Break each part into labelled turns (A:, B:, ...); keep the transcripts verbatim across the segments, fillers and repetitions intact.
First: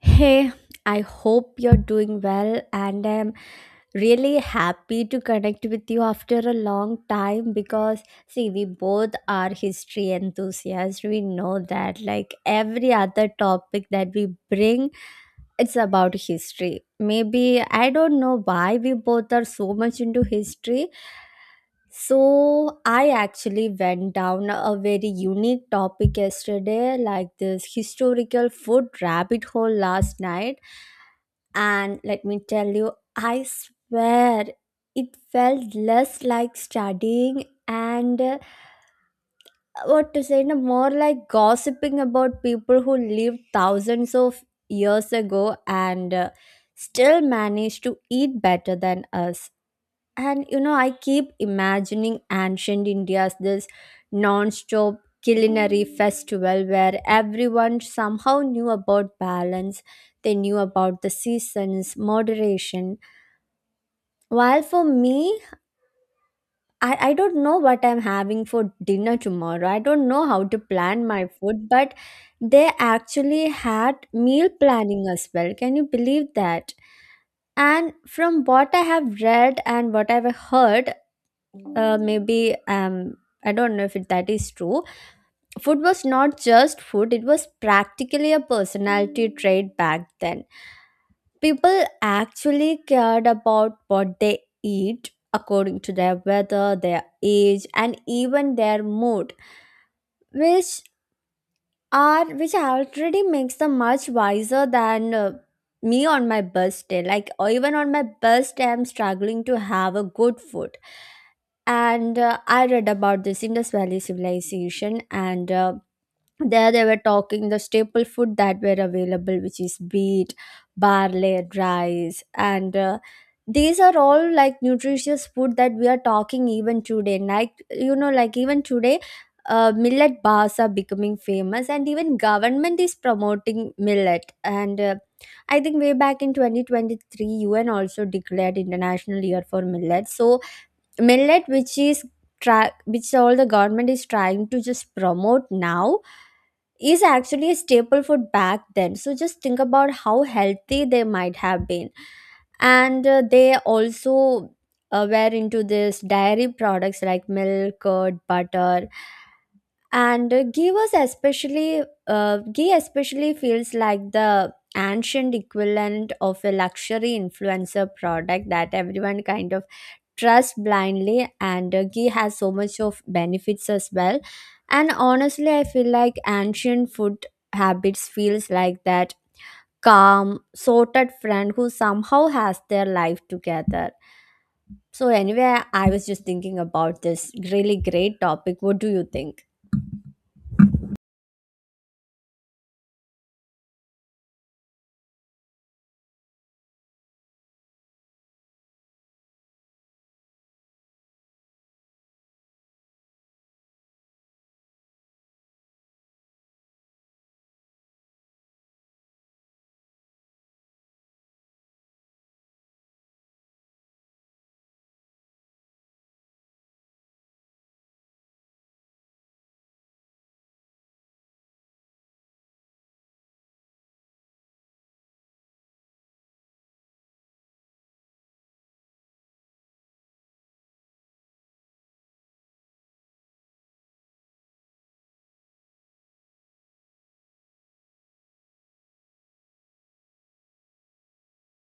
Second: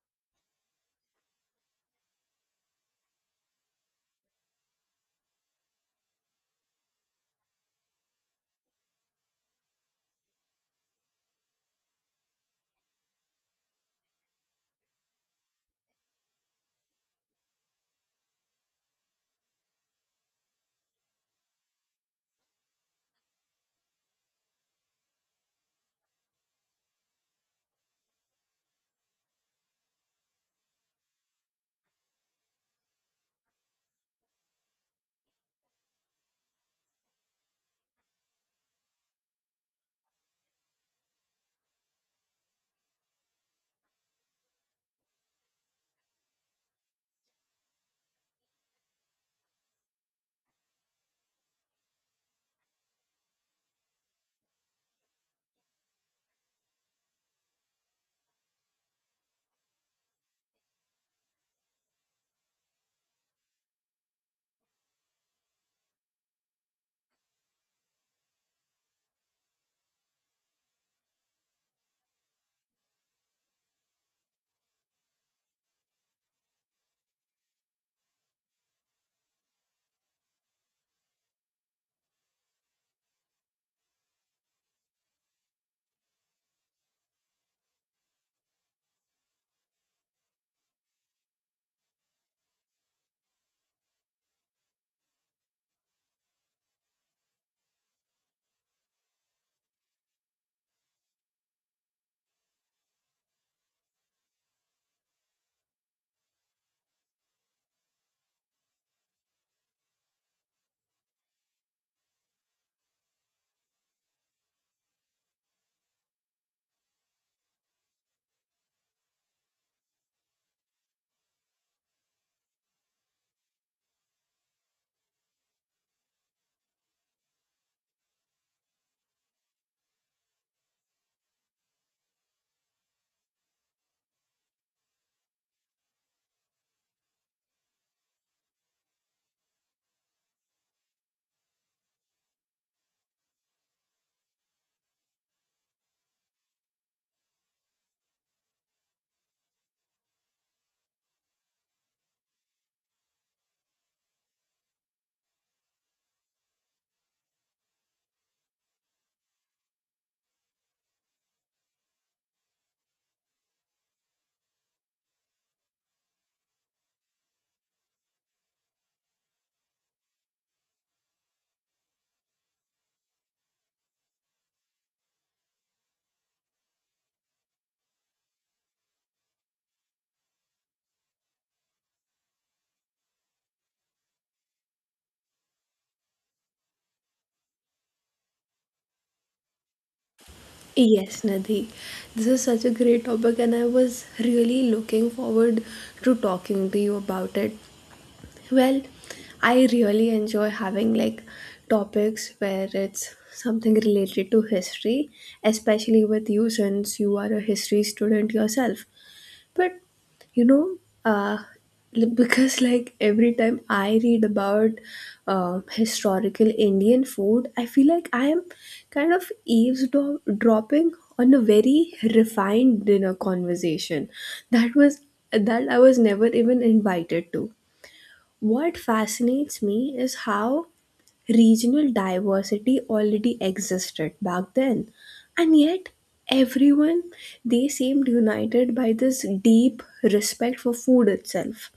A: Hey, I hope you're doing well, and I'm really happy to connect with you after a long time because, see, we both are history enthusiasts. We know that, like, every other topic that we bring, it's about history. Maybe I don't know why we both are so much into history. So, I actually went down a very unique topic yesterday, like this historical food rabbit hole last night, and let me tell you, I swear it felt less like studying and uh, what to say, no, more like gossiping about people who lived thousands of years ago and uh, still managed to eat better than us. And you know, I keep imagining ancient India's this non-stop culinary festival where everyone somehow knew about balance. They knew about the seasons, moderation. Well, for me, I, I don't know what I'm having for dinner tomorrow. I don't know how to plan my food, but they actually had meal planning as well. Can you believe that? And from what I have read and what I've heard, uh, maybe um, I don't know if it, that is true. Food was not just food; it was practically a personality trait back then. People actually cared about what they eat according to their weather, their age, and even their mood, which are which already makes them much wiser than uh, me on my best day. Like, or even on my best day, I'm struggling to have a good food. And uh, I read about this Indus Valley civilization, and uh, there they were talking the staple food that were available, which is wheat, barley, rice, and uh, these are all like nutritious food that we are talking even today, like you know, like even today uh, millet bars are becoming famous, and even government is promoting millet. And uh, I think way back in twenty twenty-three U N also declared international year for millet. So millet, which is try which all the government is trying to just promote now, is actually a staple food back then. So just think about how healthy they might have been. And uh, they also uh, were into this dairy products like milk, curd, butter, and uh, ghee was especially uh, ghee especially feels like the ancient equivalent of a luxury influencer product that everyone kind of trust blindly. And uh, ghee has so much of benefits as well. And honestly, I feel like ancient food habits feels like that calm sorted friend who somehow has their life together. So anyway, I was just thinking about this really great topic. What do you think?
B: Yes, Nadi. This is such a great topic, and I was really looking forward to talking to you about it. Well, I really enjoy having like topics where it's something related to history, especially with you since you are a history student yourself. But you know, uh, li- because like every time I read about uh, historical Indian food, I feel like I am kind of eavesdropping on a very refined dinner conversation that was that I was never even invited to. What fascinates me is how regional diversity already existed back then, and yet everyone they seemed united by this deep respect for food itself.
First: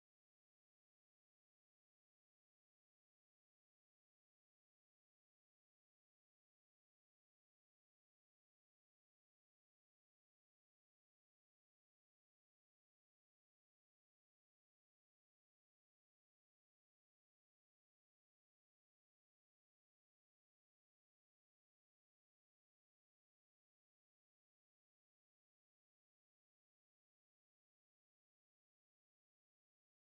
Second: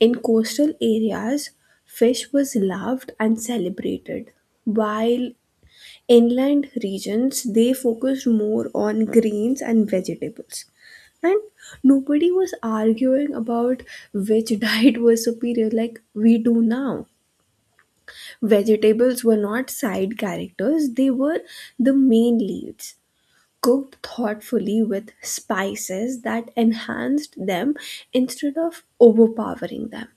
B: In coastal areas, fish was loved and celebrated, while inland regions they focused more on grains and vegetables, and nobody was arguing about which diet was superior like we do now. Vegetables were not side characters, they were the main leads, cooked thoughtfully with spices that enhanced them instead of overpowering them.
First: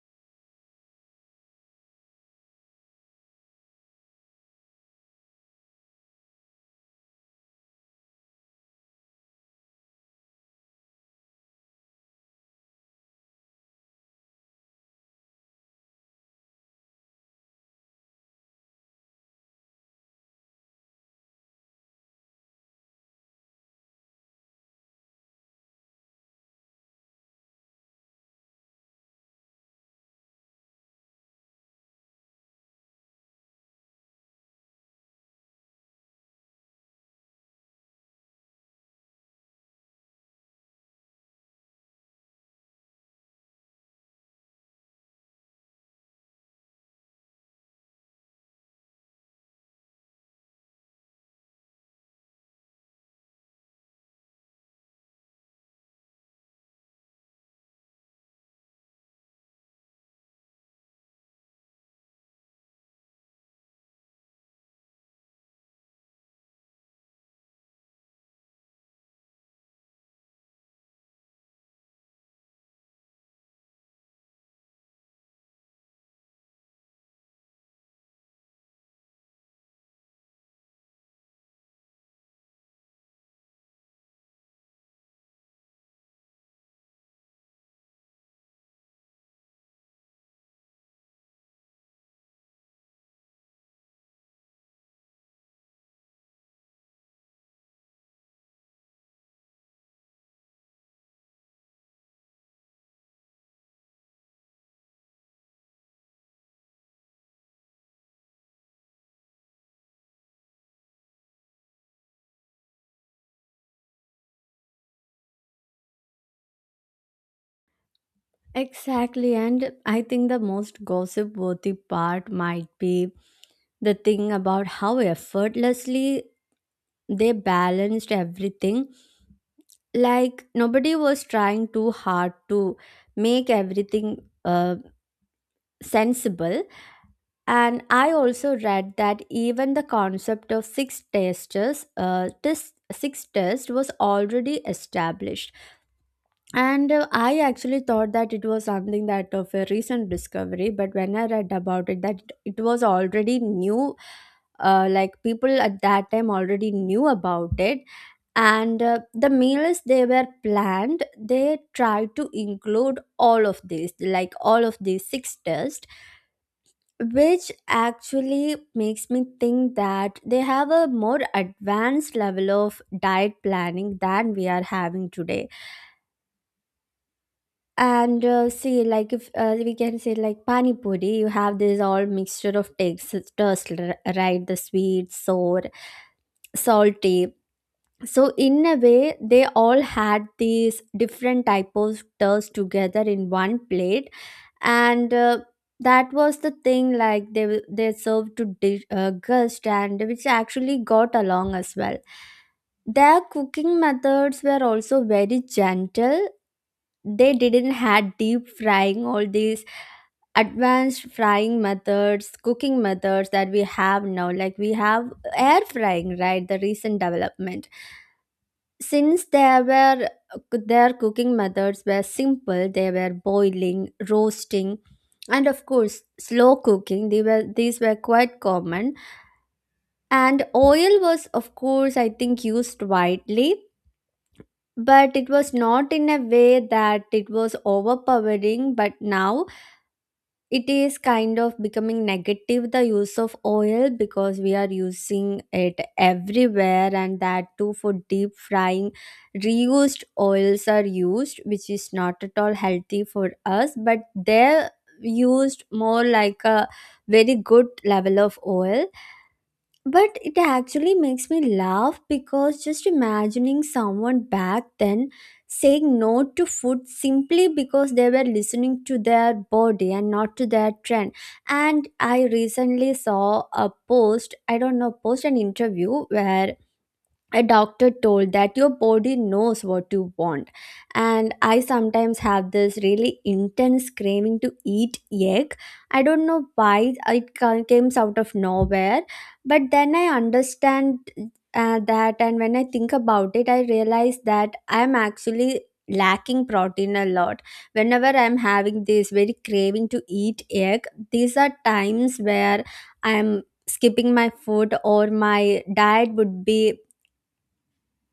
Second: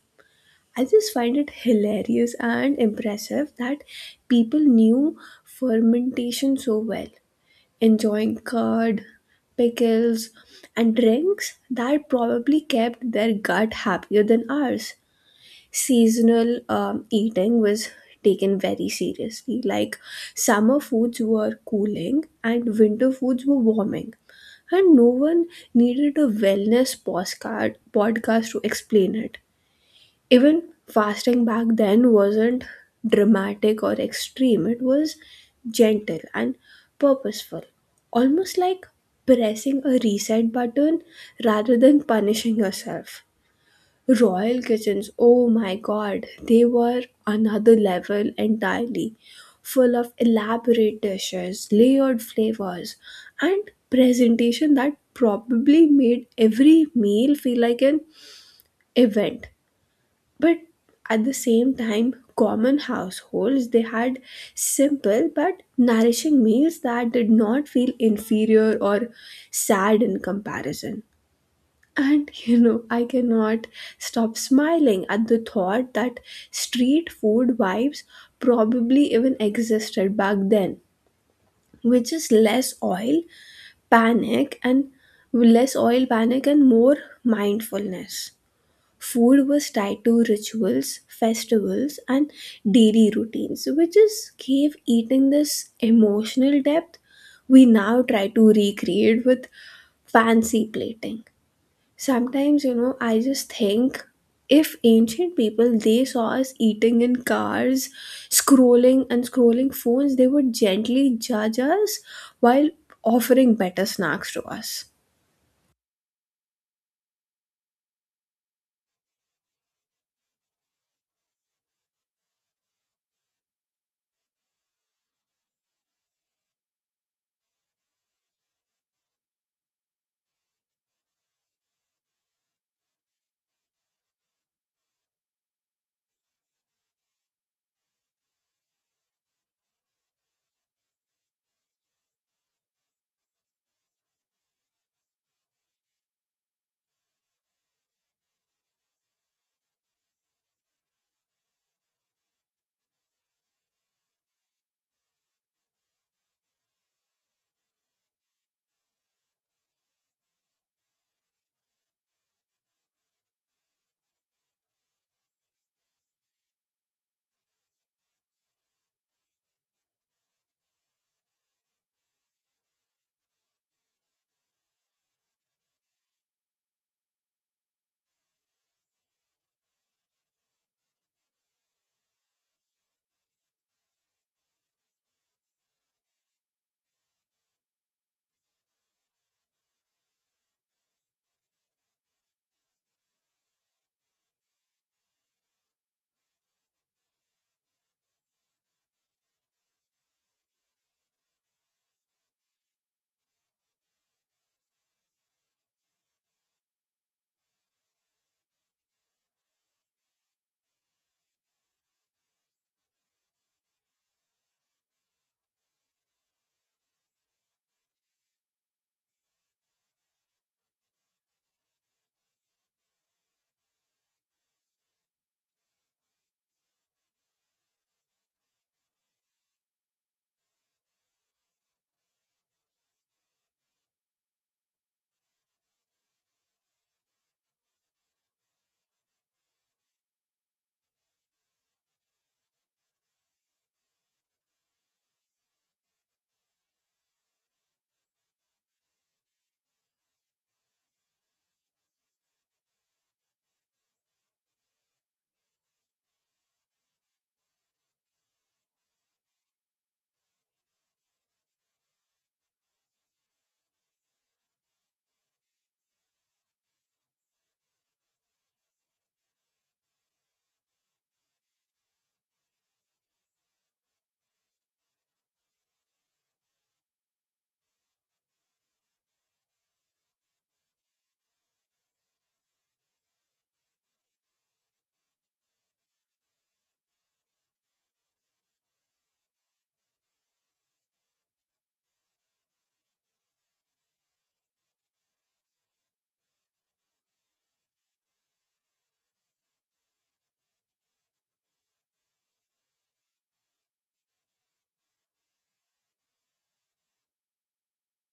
B: I just find it hilarious and impressive that people knew fermentation so well, enjoying curd, pickles, and drinks that probably kept their gut happier than ours. Seasonal um, eating was taken very seriously. Like summer foods were cooling and winter foods were warming. And no one needed a wellness postcard, podcast to explain it. Even fasting back then wasn't dramatic or extreme, it was gentle and purposeful, almost like pressing a reset button rather than punishing yourself. Royal kitchens, oh my god, they were another level entirely, full of elaborate dishes, layered flavors, and presentation that probably made every meal feel like an event. But at the same time, common households they had simple but nourishing meals that did not feel inferior or sad in comparison. And you know, I cannot stop smiling at the thought that street food vibes probably even existed back then, which is less oil panic and less oil panic and more mindfulness. Food was tied to rituals, festivals, and daily routines, which just gave eating this emotional depth we now try to recreate with fancy plating. Sometimes, you know, I just think if ancient people they saw us eating in cars, scrolling and scrolling phones, they would gently judge us while offering better snacks to us.
A: Exactly, and I think the most gossip worthy part might be the thing about how effortlessly they balanced everything. Like nobody was trying too hard to make everything uh, sensible. And I also read that even the concept of six testers, uh, this six test was already established. And uh, I actually thought that it was something that of a recent discovery, but when I read about it, that it was already new. Uh, like people at that time already knew about it, and uh, the meals they were planned. They tried to include all of these, like all of these six tests, which actually makes me think that they have a more advanced level of diet planning than we are having today. And uh, see, like if uh, we can say like pani puri, you have this all mixture of textures, right? The sweet, sour, salty, so in a way they all had these different type of tours together in one plate. And uh, that was the thing, like they w- they served to di- uh, guest, and which actually got along as well. Their cooking methods were also very gentle. They didn't had deep frying, all these advanced frying methods, cooking methods that we have now, like we have air frying, right, the recent development. Since there were Their cooking methods were simple, they were boiling, roasting, and of course slow cooking. They were these were quite common, and oil was of course I think used widely, but it was not in a way that it was overpowering. But now it is kind of becoming negative, the use of oil, because we are using it everywhere and that too for deep frying. Reused oils are used, which is not at all healthy for us, but they're used more like a very good level of oil. But it actually makes me laugh because just imagining someone back then saying no to food simply because they were listening to their body and not to their trend. And I recently saw a post, I don't know, post an interview where a doctor told that your body knows what you want. And I sometimes have this really intense craving to eat egg. I don't know why. It ca- comes out of nowhere, but then I understand uh, that. And when I think about it, I realize that I'm actually lacking protein a lot. Whenever I'm having this very craving to eat egg, these are times where I'm skipping my food, or my diet would be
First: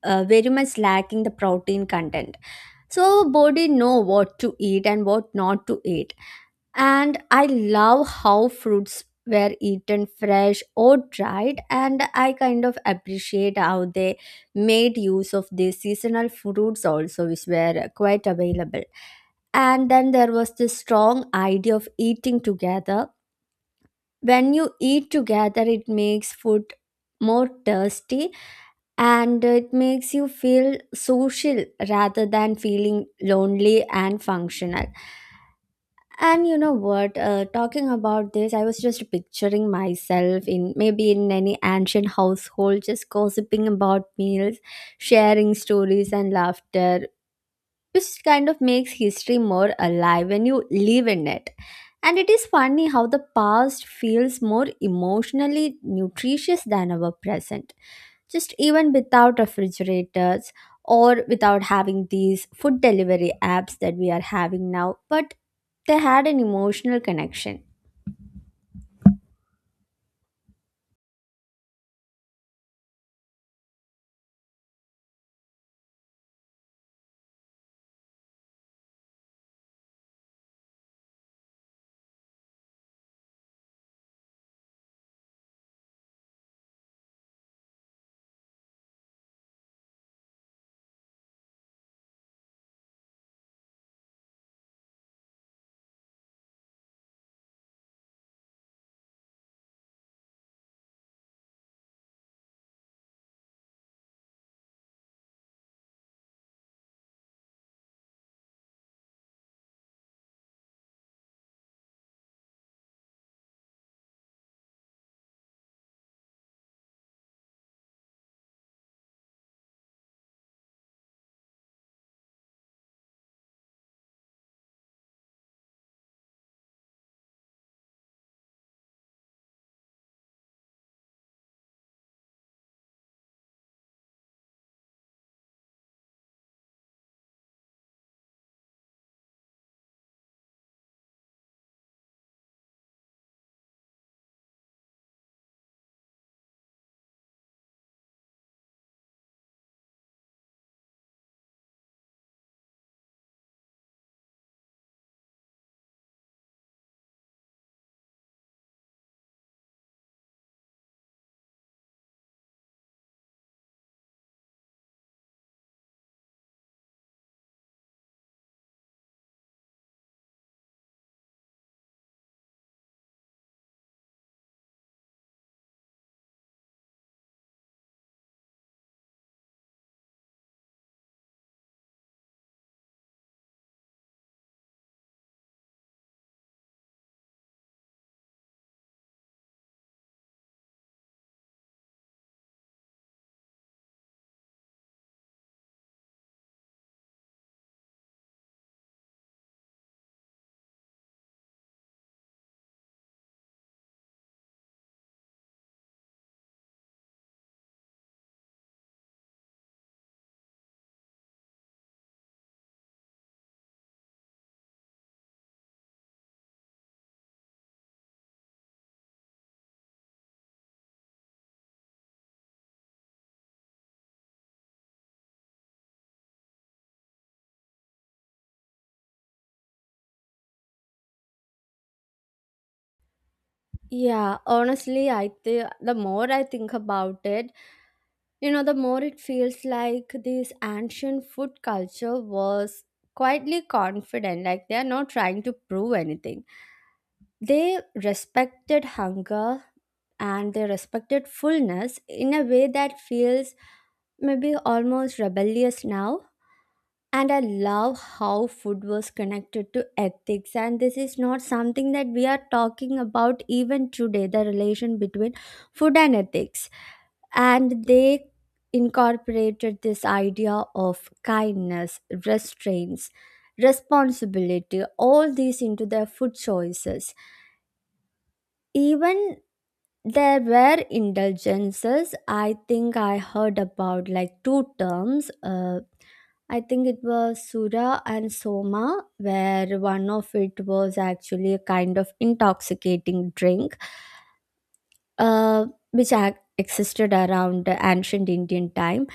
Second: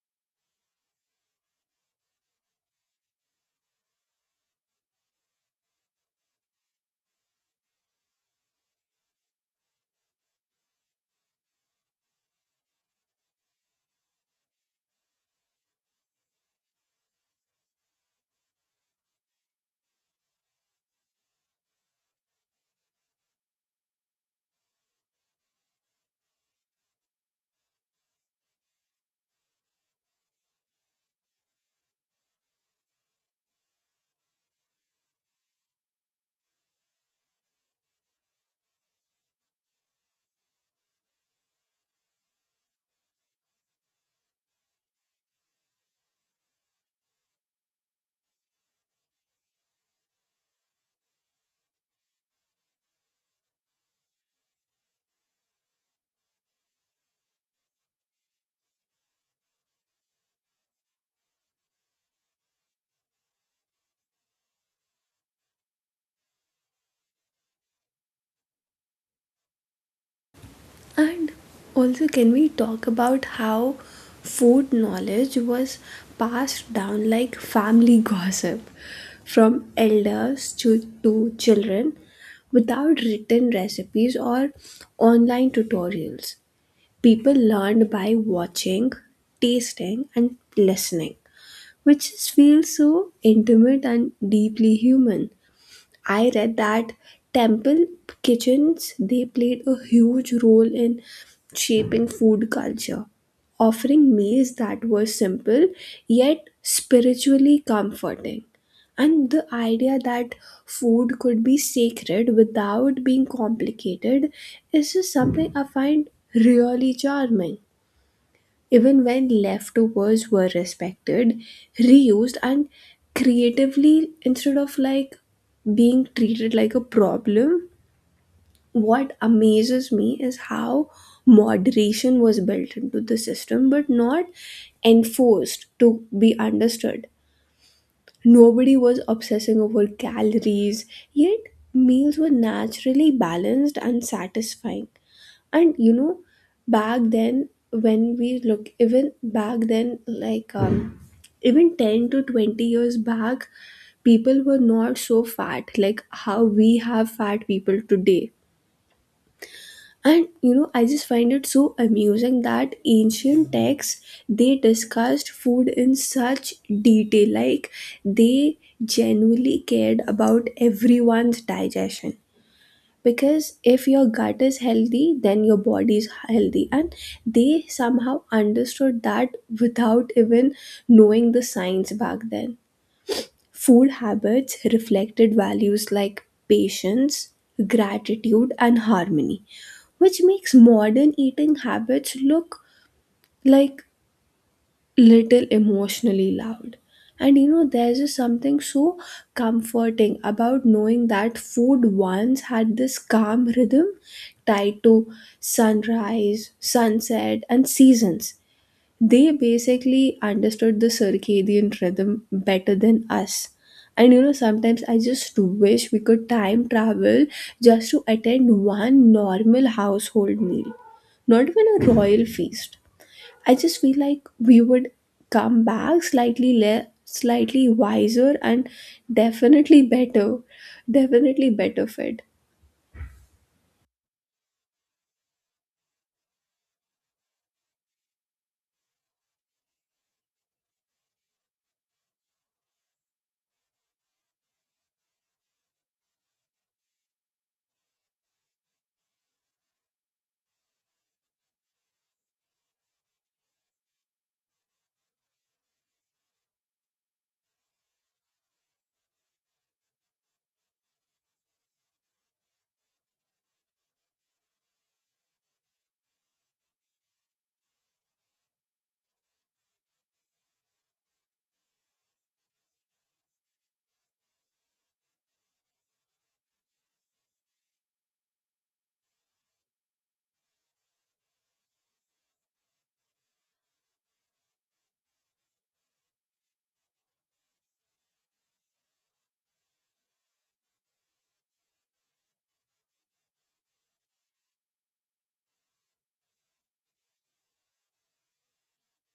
A: uh, very much lacking the protein content. So body know what to eat and what not to eat. And I love how fruits were eaten fresh or dried, and I kind of appreciate how they made use of the seasonal fruits also, which were quite available. And then there was this strong idea of eating together. When you eat together, it makes food more tasty, and it makes you feel social rather than feeling lonely and functional. And you know what, uh, talking about this, I was just picturing myself in maybe in any ancient household, just gossiping about meals, sharing stories and laughter, which kind of makes history more alive when you live in it. And it is funny how the past feels more emotionally nutritious than our present, just even without refrigerators or without having these food delivery apps that we are having now, but they had an emotional connection.
B: And also, can we talk about how food knowledge was passed down like family gossip from elders to, to children without written recipes or online tutorials? People learned by watching, tasting, and listening, which just feels so intimate and deeply human. I read that temple kitchens they played a huge role in shaping food culture, offering meals that were simple yet spiritually comforting. And the idea that food could be sacred without being complicated is just something I find really charming. Even when leftovers were respected, reused, and creatively instead of like being treated like a problem, what amazes me is how moderation was built into the system but not enforced to be understood. Nobody was obsessing over calories, yet meals were naturally balanced and satisfying. And you know, back then, when we look even back then, like um even ten to twenty years back, people were not so fat like how we have fat people today. And you know, I just find it so amusing that ancient texts they discussed food in such detail, like they genuinely cared about everyone's digestion, because if your gut is healthy then your body is healthy. And they somehow understood that without even knowing the science back then. Food habits reflected values like patience, gratitude, and harmony, which makes modern eating habits look like little emotionally loud. And you know, there's just something so comforting about knowing that food once had this calm rhythm tied to sunrise, sunset, and seasons. They basically understood the circadian rhythm better than us. And you know, sometimes I just wish we could time travel, just to attend one normal household meal, not even a royal feast. I just feel like we would come back slightly le- slightly wiser and definitely better, definitely better fed.
A: Yeah, honestly I think the more I think about it, you know, the more it feels like this ancient food culture was quietly confident. Like they are not trying to prove anything. They respected hunger, and they respected fullness in a way that feels maybe almost rebellious now. And I love how food was connected to ethics. And this is not something that we are talking about even today, the relation between food and ethics. And they incorporated this idea of kindness, restraints, responsibility, all these into their food choices. Even there were indulgences. I think I heard about like two terms. Uh, I think it was Sura and Soma, where one of it was actually a kind of intoxicating drink, uh, which ac- existed around the ancient Indian time.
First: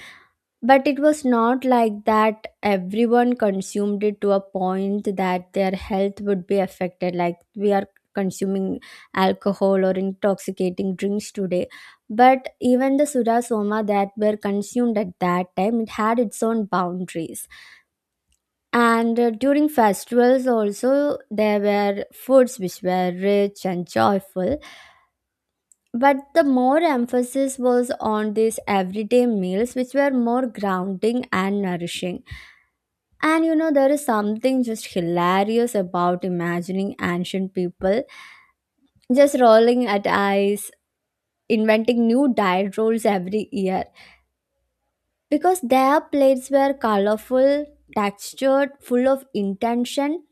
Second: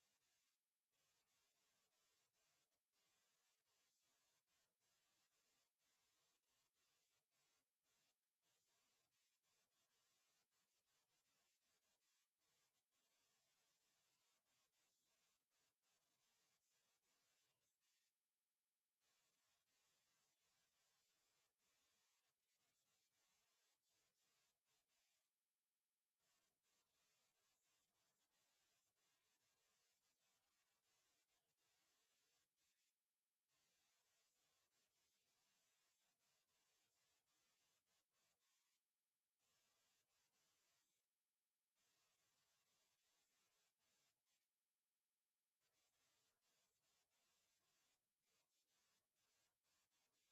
A: But it was not like that everyone consumed it to a point that their health would be affected, like we are consuming alcohol or intoxicating drinks today. But even the Sudha Soma that were consumed at that time, it had its own boundaries. And uh, during festivals, also, there were foods which were rich and joyful. But the more emphasis was on these everyday meals, which were more grounding and nourishing. And you know, there is something just hilarious about imagining ancient people just rolling at eyes, inventing new diet rules every year, because their plates were colorful, textured, full of intention,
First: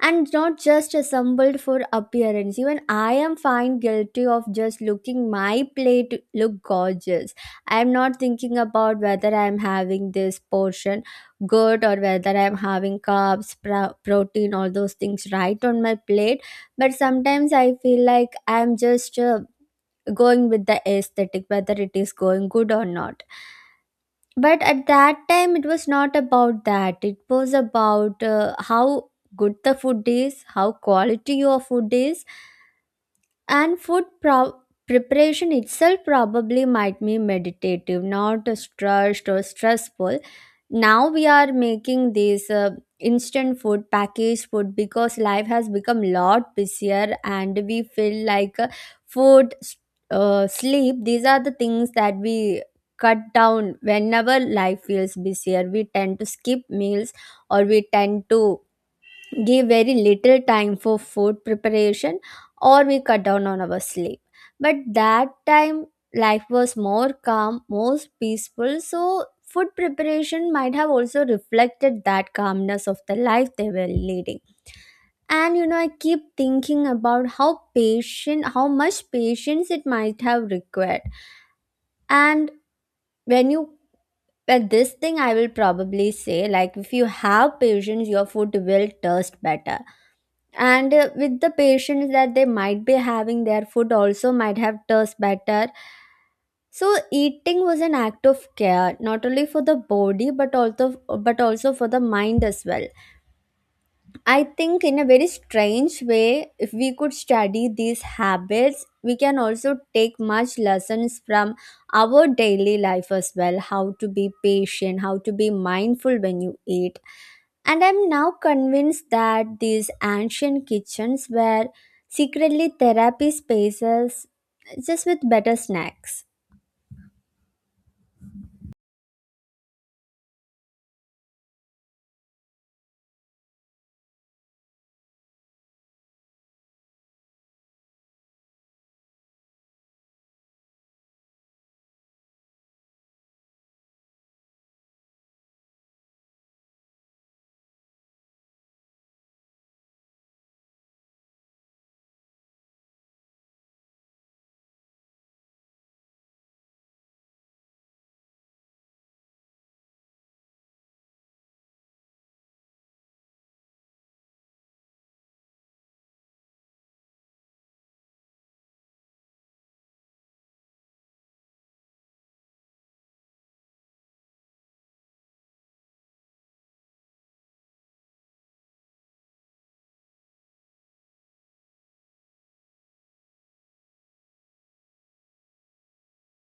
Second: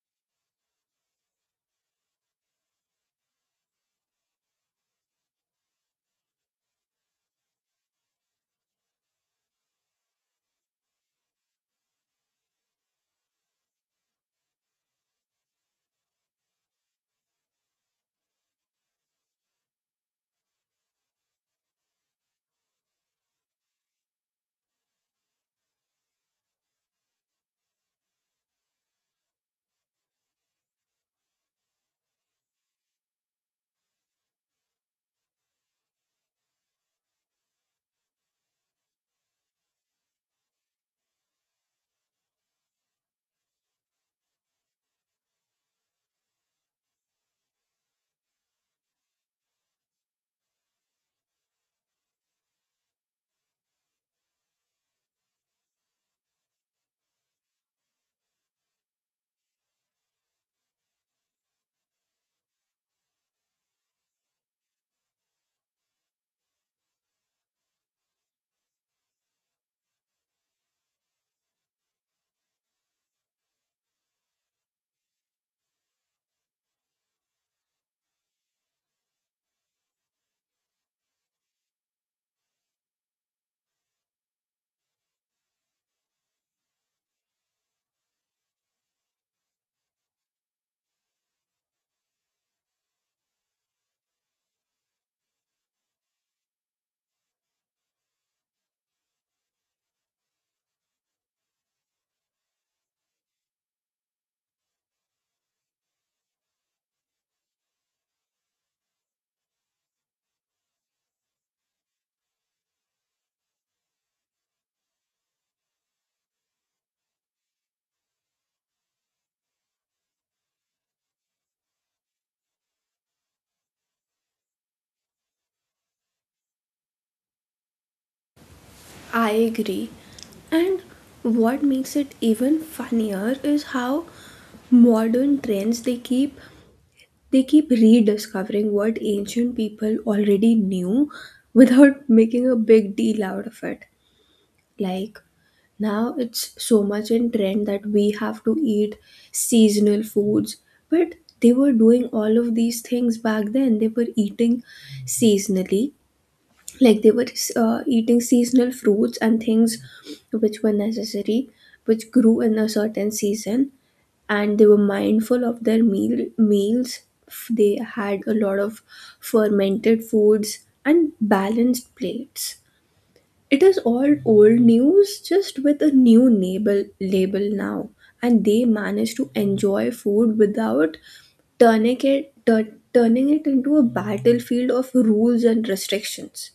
A: and not just assembled for appearance. Even I am fine guilty of just looking my plate look gorgeous. I am not thinking about whether I am having this portion good, or whether I am having carbs, pro- protein, all those things right on my plate. But sometimes I feel like I am just uh, going with the aesthetic, whether it is going good or not. But at that time it was not about that. It was about uh, how good the food is, how quality your food is. And food pro- preparation itself probably might be meditative, not stressed or stressful. Now we are making these uh, instant food, packaged food, because life has become a lot busier, and we feel like uh, food s- uh, sleep, these are the things that we cut down. Whenever life feels busier, we tend to skip meals, or we tend to give very little time for food preparation, or we cut down on our sleep. But that time life was more calm, more peaceful, so food preparation might have also reflected that calmness of the life they were leading. And you know, I keep thinking about how patient, how much patience it might have required. And when you, well, this thing I will probably say, like, if you have patience, your food will taste better. And uh, with the patience that they might be having, their food also might have taste better. So eating was an act of care, not only for the body but also but also for the mind as well. I think, in a very strange way, if we could study these habits, we can also take much lessons from our daily life as well how to be patient, how to be mindful when you eat. And I'm now convinced that these ancient kitchens were secretly therapy spaces just with better snacks.
B: I agree. And what makes it even funnier is how modern trends they keep they keep rediscovering what ancient people already knew without making a big deal out of it. Like, now it's so much in trend that we have to eat seasonal foods, but they were doing all of these things back then. They were eating seasonally, like they were uh, eating seasonal fruits and things which were necessary, which grew in a certain season, and they were mindful of their meal meals. F- they had a lot of fermented foods and balanced plates. It is all old news, just with a new label, label now. And they manage to enjoy food without turning it, tur- turning it into a battlefield of rules and restrictions.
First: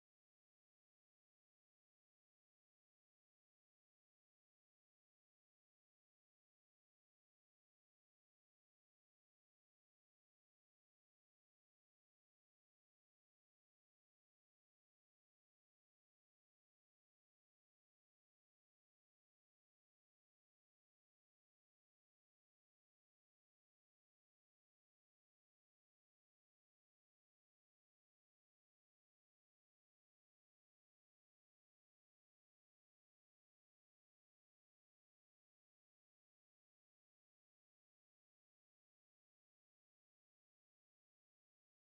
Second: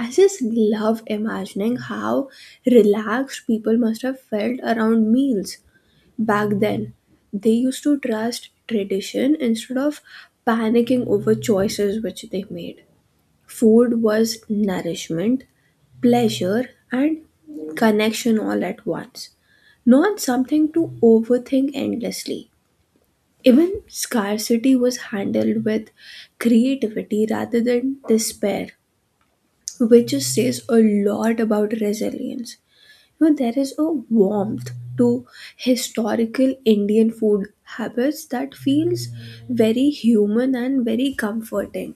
B: I just love imagining how relaxed people must have felt around meals back then. They used to trust tradition instead of panicking over choices which they made. Food was nourishment, pleasure, and connection all at once, not something to overthink endlessly. Even scarcity was handled with creativity rather than despair, which just says a lot about resilience. You know, there is a warmth to historical Indian food habits that feels very human and very comforting.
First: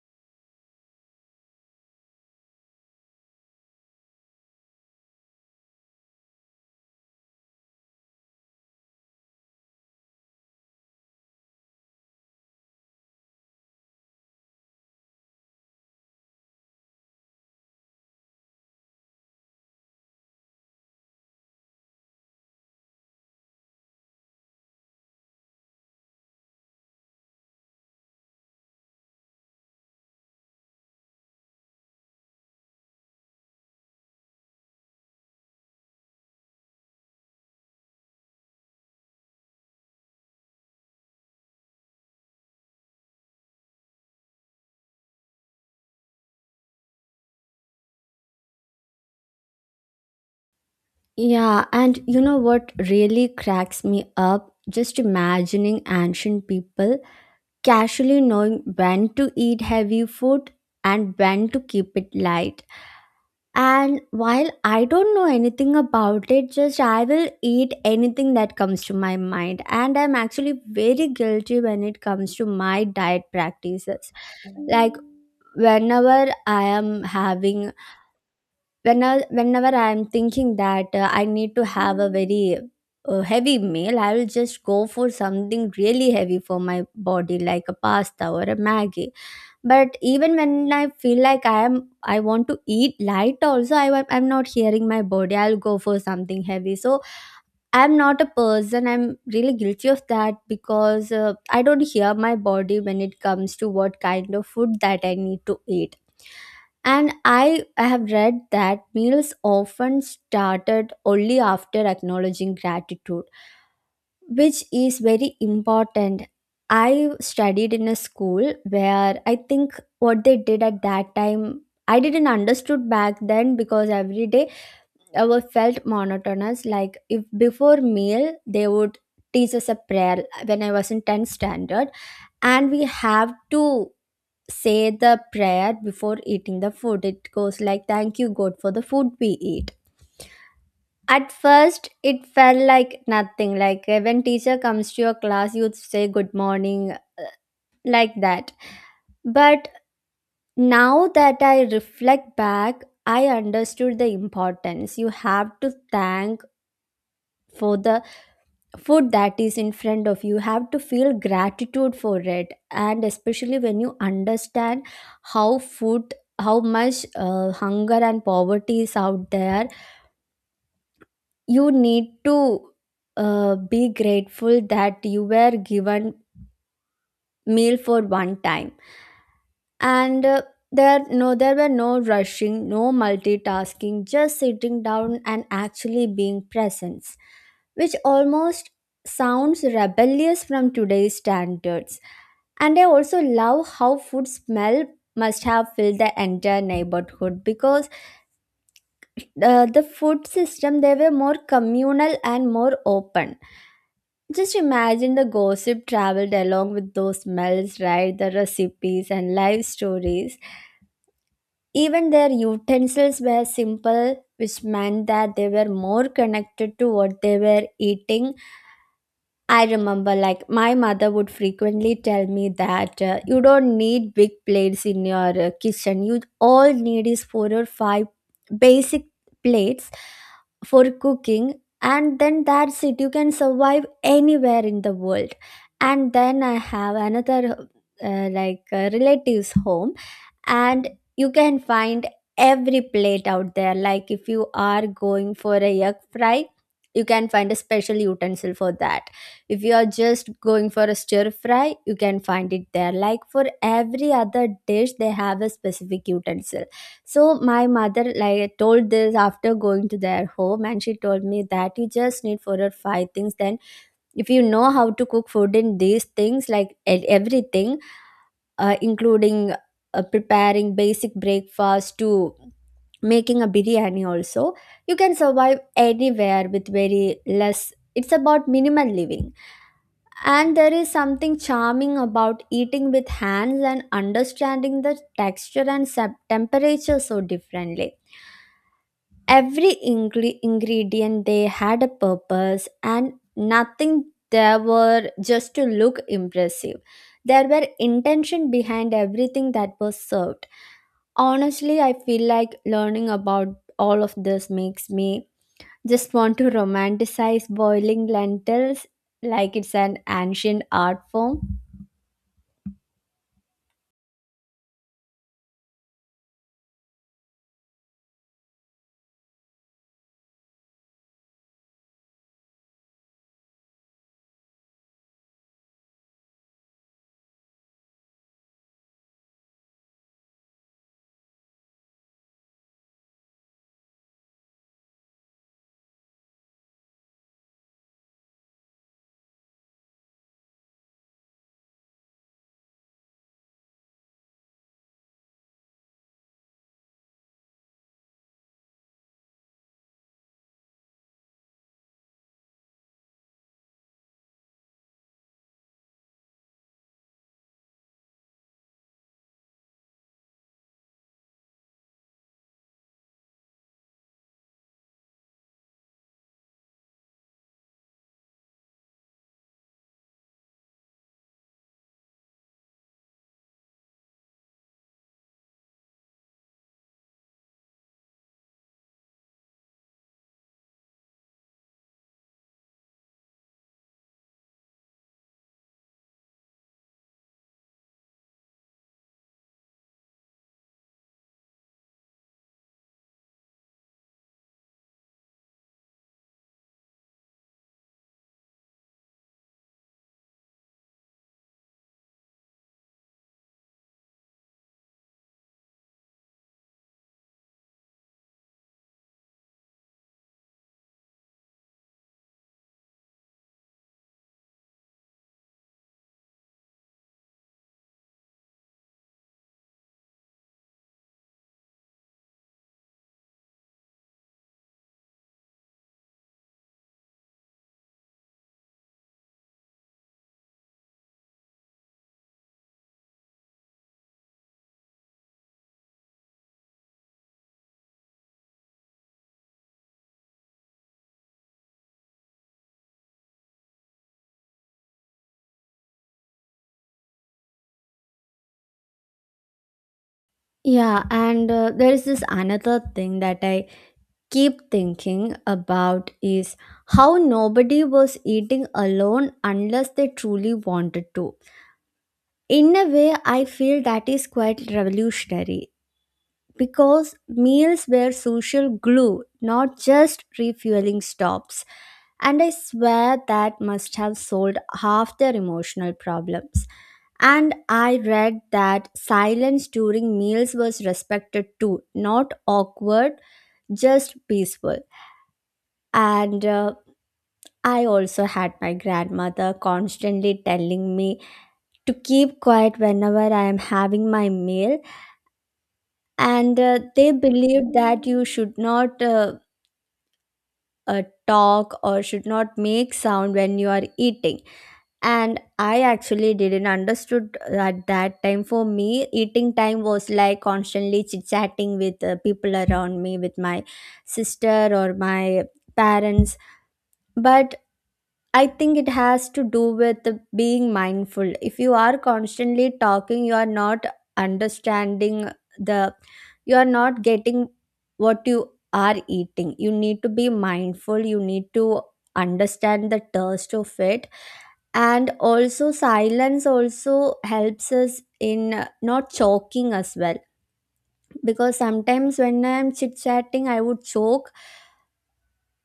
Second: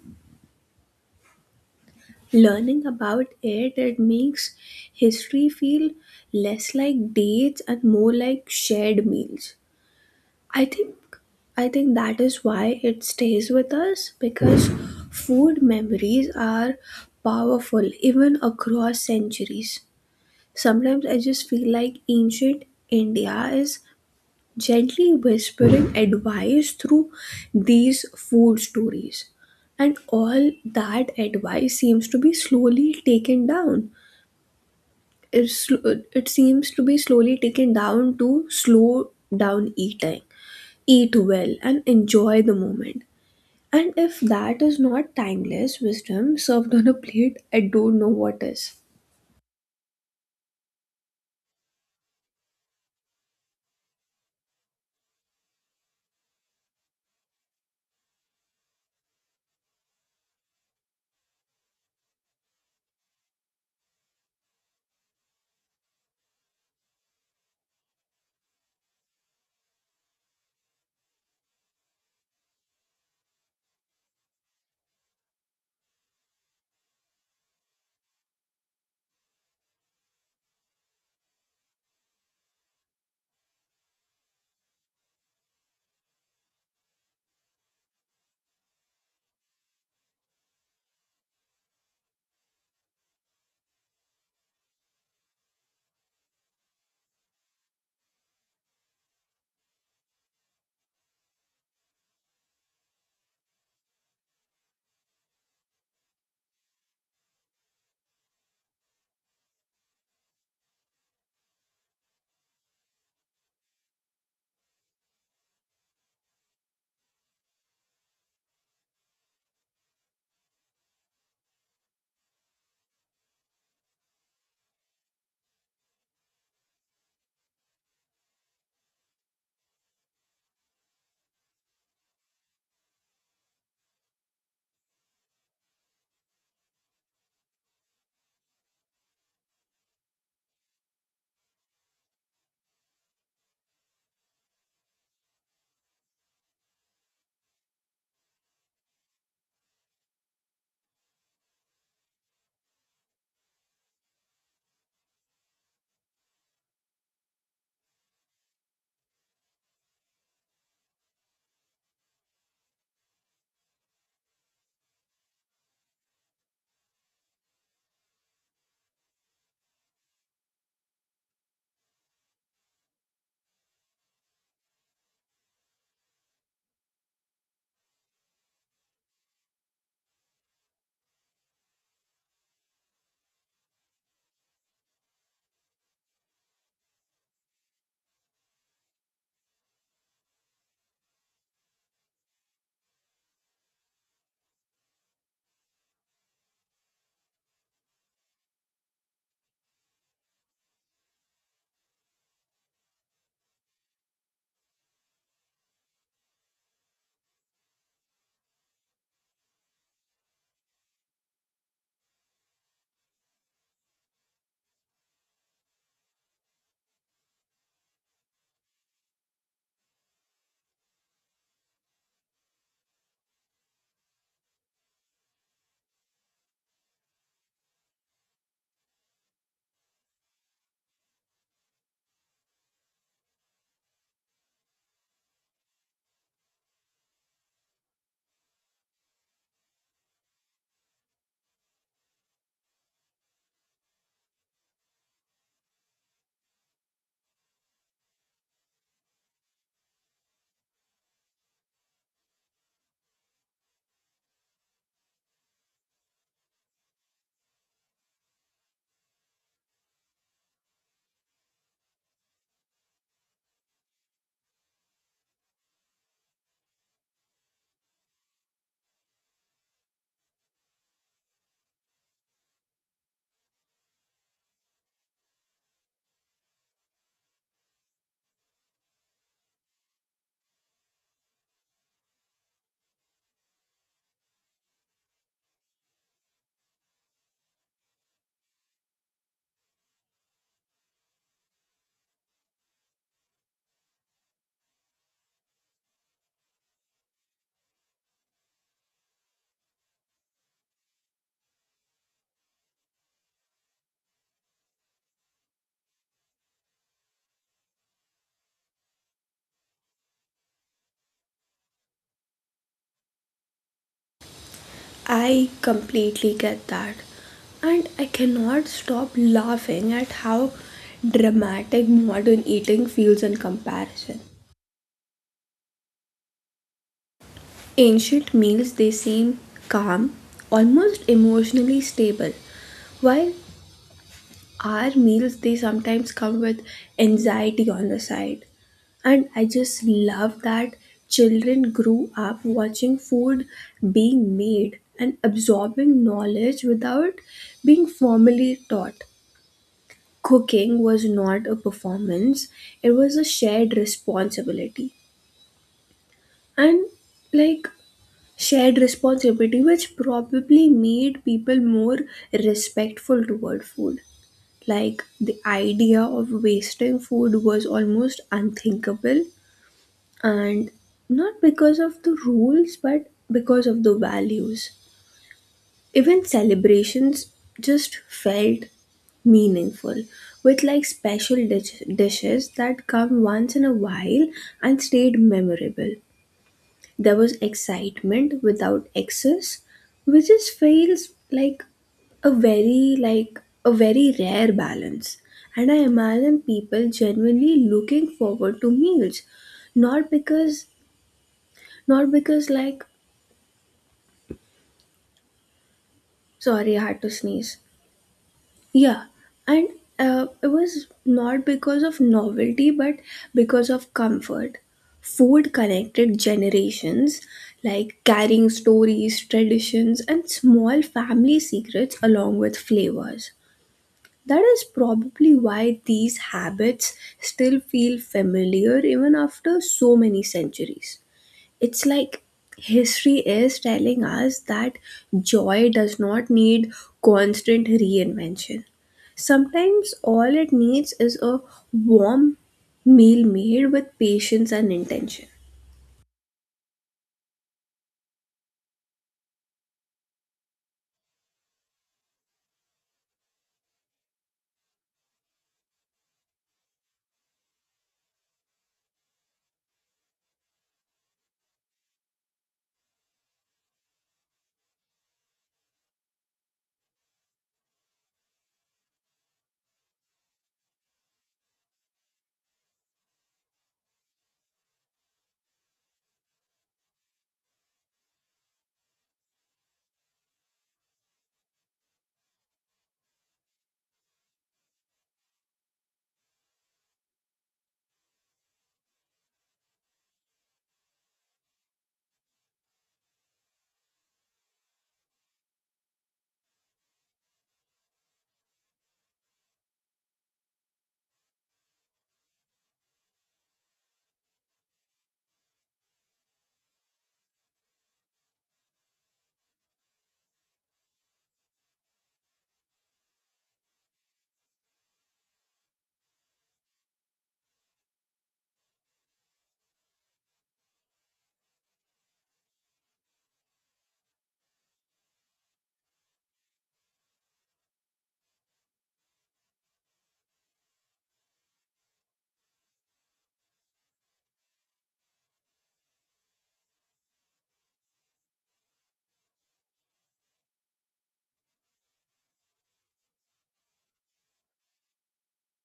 B: Learning about it, it makes history feel less like dates and more like shared meals. I think I think that is why it stays with us, because food memories are powerful even across centuries. Sometimes I just feel like ancient India is gently whispering advice through these food stories. And all that advice seems to be slowly taken down. It, sl- it seems to be slowly taken down to slow down eating, eat well, and enjoy the moment. And if that is not timeless wisdom served on a plate, I don't know what is.
A: Yeah, and you know what really cracks me up? Just imagining ancient people casually knowing when to eat heavy food and when to keep it light. And while I don't know anything about it, just I will eat anything that comes to my mind. And I'm actually very guilty when it comes to my diet practices. Like whenever I am having, whenever whenever I am thinking that uh, I need to have a very a heavy meal, I will just go for something really heavy for my body, like a pasta or a Maggi, but even when I feel like I am, I want to eat light also, i am- I'm not hearing my body, I'll go for something heavy. So I'm not a person, I'm really guilty of that because uh, I don't hear my body when it comes to what kind of food that I need to eat. And i i have read that meals often started only after acknowledging gratitude, which is very important. I studied in a school where I think what they did at that time I didn't understood back then, because every day our felt monotonous. Like if before meal they would teach us a prayer when I was in tenth standard, and we have to say the prayer before eating the food. It goes like thank you God for the food we eat. At first, it felt like nothing. Like uh, when teacher comes to your class, you'd say good morning, like that. But now that I reflect back, I understood the importance. You have to thank for the food that is in front of you. You have to feel gratitude for it. And especially when you understand how food, how much uh, hunger and poverty is out there, you need to uh, be grateful that you were given meal for one time. And uh, there no there were no rushing, no multitasking, just sitting down and actually being present, which almost sounds rebellious from today's standards. And I also love how food smell must have filled the entire neighborhood, because uh, the food system, they were more communal and more open. Just imagine the gossip traveled along with those smells, right? The recipes and life stories. Even their utensils were simple, which meant that they were more connected to what they were eating. I remember, like, my mother would frequently tell me that uh, you don't need big plates in your uh, kitchen. You all need is four or five basic plates for cooking, and then that's it. You can survive anywhere in the world. And then I have another, uh, like, uh, relative's home, and you can find every plate out there. Like if you are going for a yak fry, you can find a special utensil for that. If you are just going for a stir fry, you can find it there. Like for every other dish they have a specific utensil. So my mother like told this after going to their home, and she told me that you just need four or five things. Then if you know how to cook food in these things, like e- everything uh, including uh, preparing basic breakfast to making a biryani also, you can survive anywhere with very less. It's about minimal living. And there is something charming about eating with hands and understanding the texture and sub- temperature so differently. Every ingre- ingredient they had a purpose, and nothing there were just to look impressive. There were intention behind everything that was served. Honestly, I feel like learning about all of this makes me just want to romanticize boiling lentils like it's an ancient art form.
B: I completely get that. And I cannot stop laughing at how dramatic modern eating feels in comparison. Ancient meals, they seem calm, almost emotionally stable, while our meals, they sometimes come with anxiety on the side. And I just love that children grew up watching food being made and absorbing knowledge without being formally taught. Cooking was not a performance, it was a shared responsibility. And like shared responsibility, which probably made people more respectful toward food. Like the idea of wasting food was almost unthinkable, and not because of the rules, but because of the values. Even celebrations just felt meaningful, with like special dish- dishes that come once in a while and stayed memorable. There was excitement without excess, which just feels like a very like a very rare balance. And I imagine people genuinely looking forward to meals, not because not because like sorry, I had to sneeze. Yeah, and uh, it was not because of novelty, but because of comfort. Food connected generations, like carrying stories, traditions, and small family secrets along with flavors. That is probably why these habits still feel familiar even after so many centuries. It's like history is telling us that joy does not need constant reinvention. Sometimes all it needs is a warm meal made with patience and intention.
A: Yeah, and uh, there is this another thing that I keep thinking about is how nobody was eating alone unless they truly wanted to. In a way, I feel that is quite revolutionary, because meals were social glue, not just refueling stops. And I swear that must have solved half their emotional problems. And I read that silence during meals was respected too, not awkward, just peaceful. And uh, I also had my grandmother constantly telling me to keep quiet whenever I am having my meal. And uh, they believed that you should not uh, uh, talk or should not make sound when you are eating. And I actually didn't understood at that time. For me eating time was like constantly chit chatting with uh, people around me, with my sister or my parents. But I think it has to do with being mindful. If you are constantly talking, you are not understanding the, you are not getting what you are eating. You need to be mindful. You need to understand the taste of it. And also, silence also helps us in uh, not choking as well. Because sometimes when I'm chit chatting, I would choke.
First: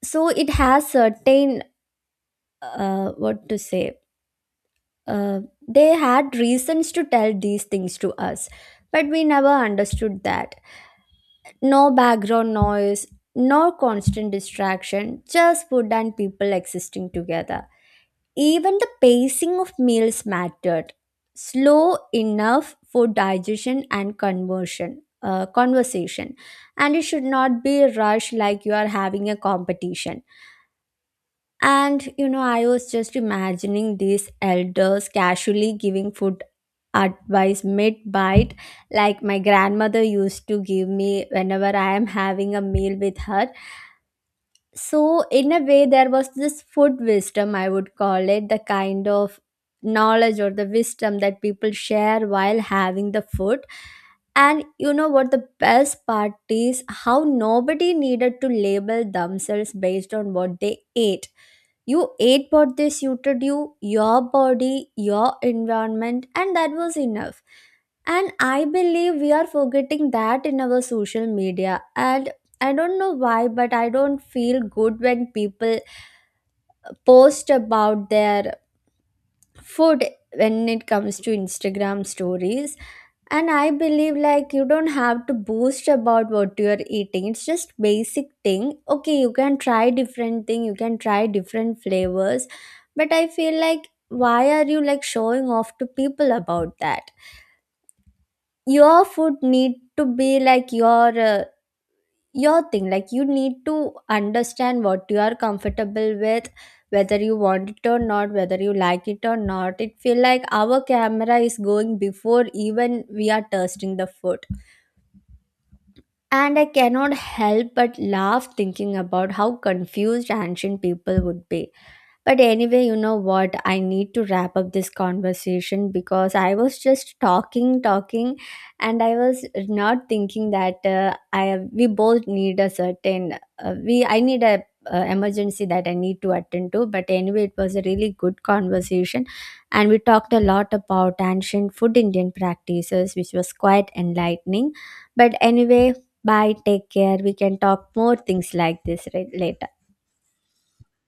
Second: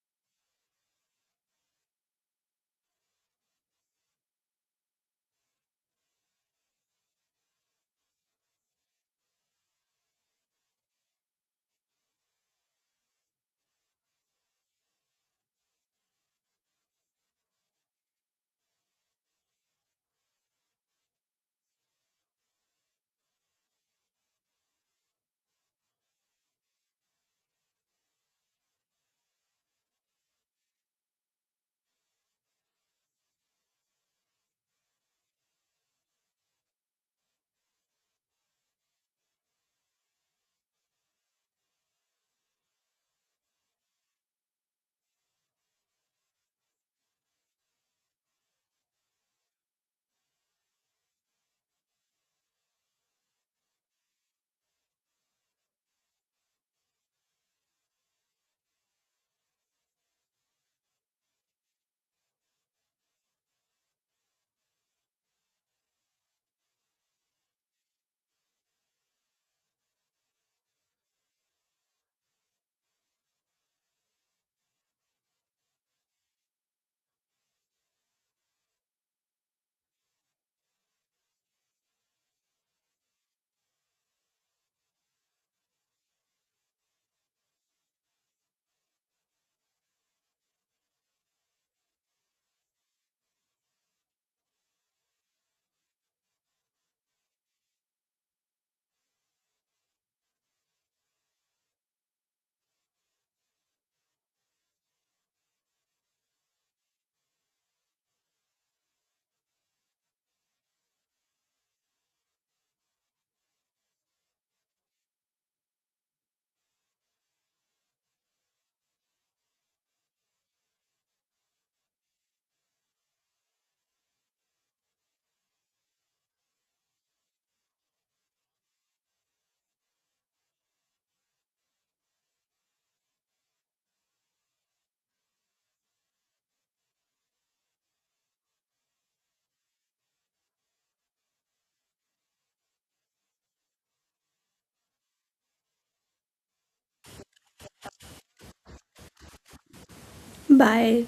A: So it has certain, uh, what to say, uh, they had reasons to tell these things to us, but we never understood that. No background noise, no constant distraction, just food and people existing together. Even the pacing of meals mattered, slow enough for digestion and conversion uh, conversation, and it should not be rushed like you are having a competition. And you know, I was just imagining these elders casually giving food advice mid bite, like my grandmother used to give me whenever I am having a meal with her. So, in a way, there was this food wisdom, I would call it, the kind of knowledge or the wisdom that people share while having the food. And you know what the best part is? How nobody needed to label themselves based on what they ate. You ate what they suited you, your body, your environment, and that was enough. And I believe we are forgetting that in our social media. And I don't know why, but I don't feel good when people post about their food when it comes to Instagram stories. And I believe like you don't have to boast about what you are eating. It's just basic thing. Okay, you can try different thing, you can try different flavors, but I feel like why are you like showing off to people about that? Your food need to be like your uh, your thing. Like you need to understand what you are comfortable with, whether you want it or not, whether you like it or not. It feel like our camera is going before even we are tasting the food. And I cannot help but laugh thinking about how confused ancient people would be. But anyway, you know what? I need to wrap up this conversation because I was just talking, talking, and I was not thinking that uh, I we both need a certain, uh, we I need a uh, emergency that I need to attend to. But anyway, it was a really good conversation, and we talked a lot about ancient food Indian practices, which was quite enlightening. But anyway, bye. Take care. We can talk more things like this right, later.
B: Bye.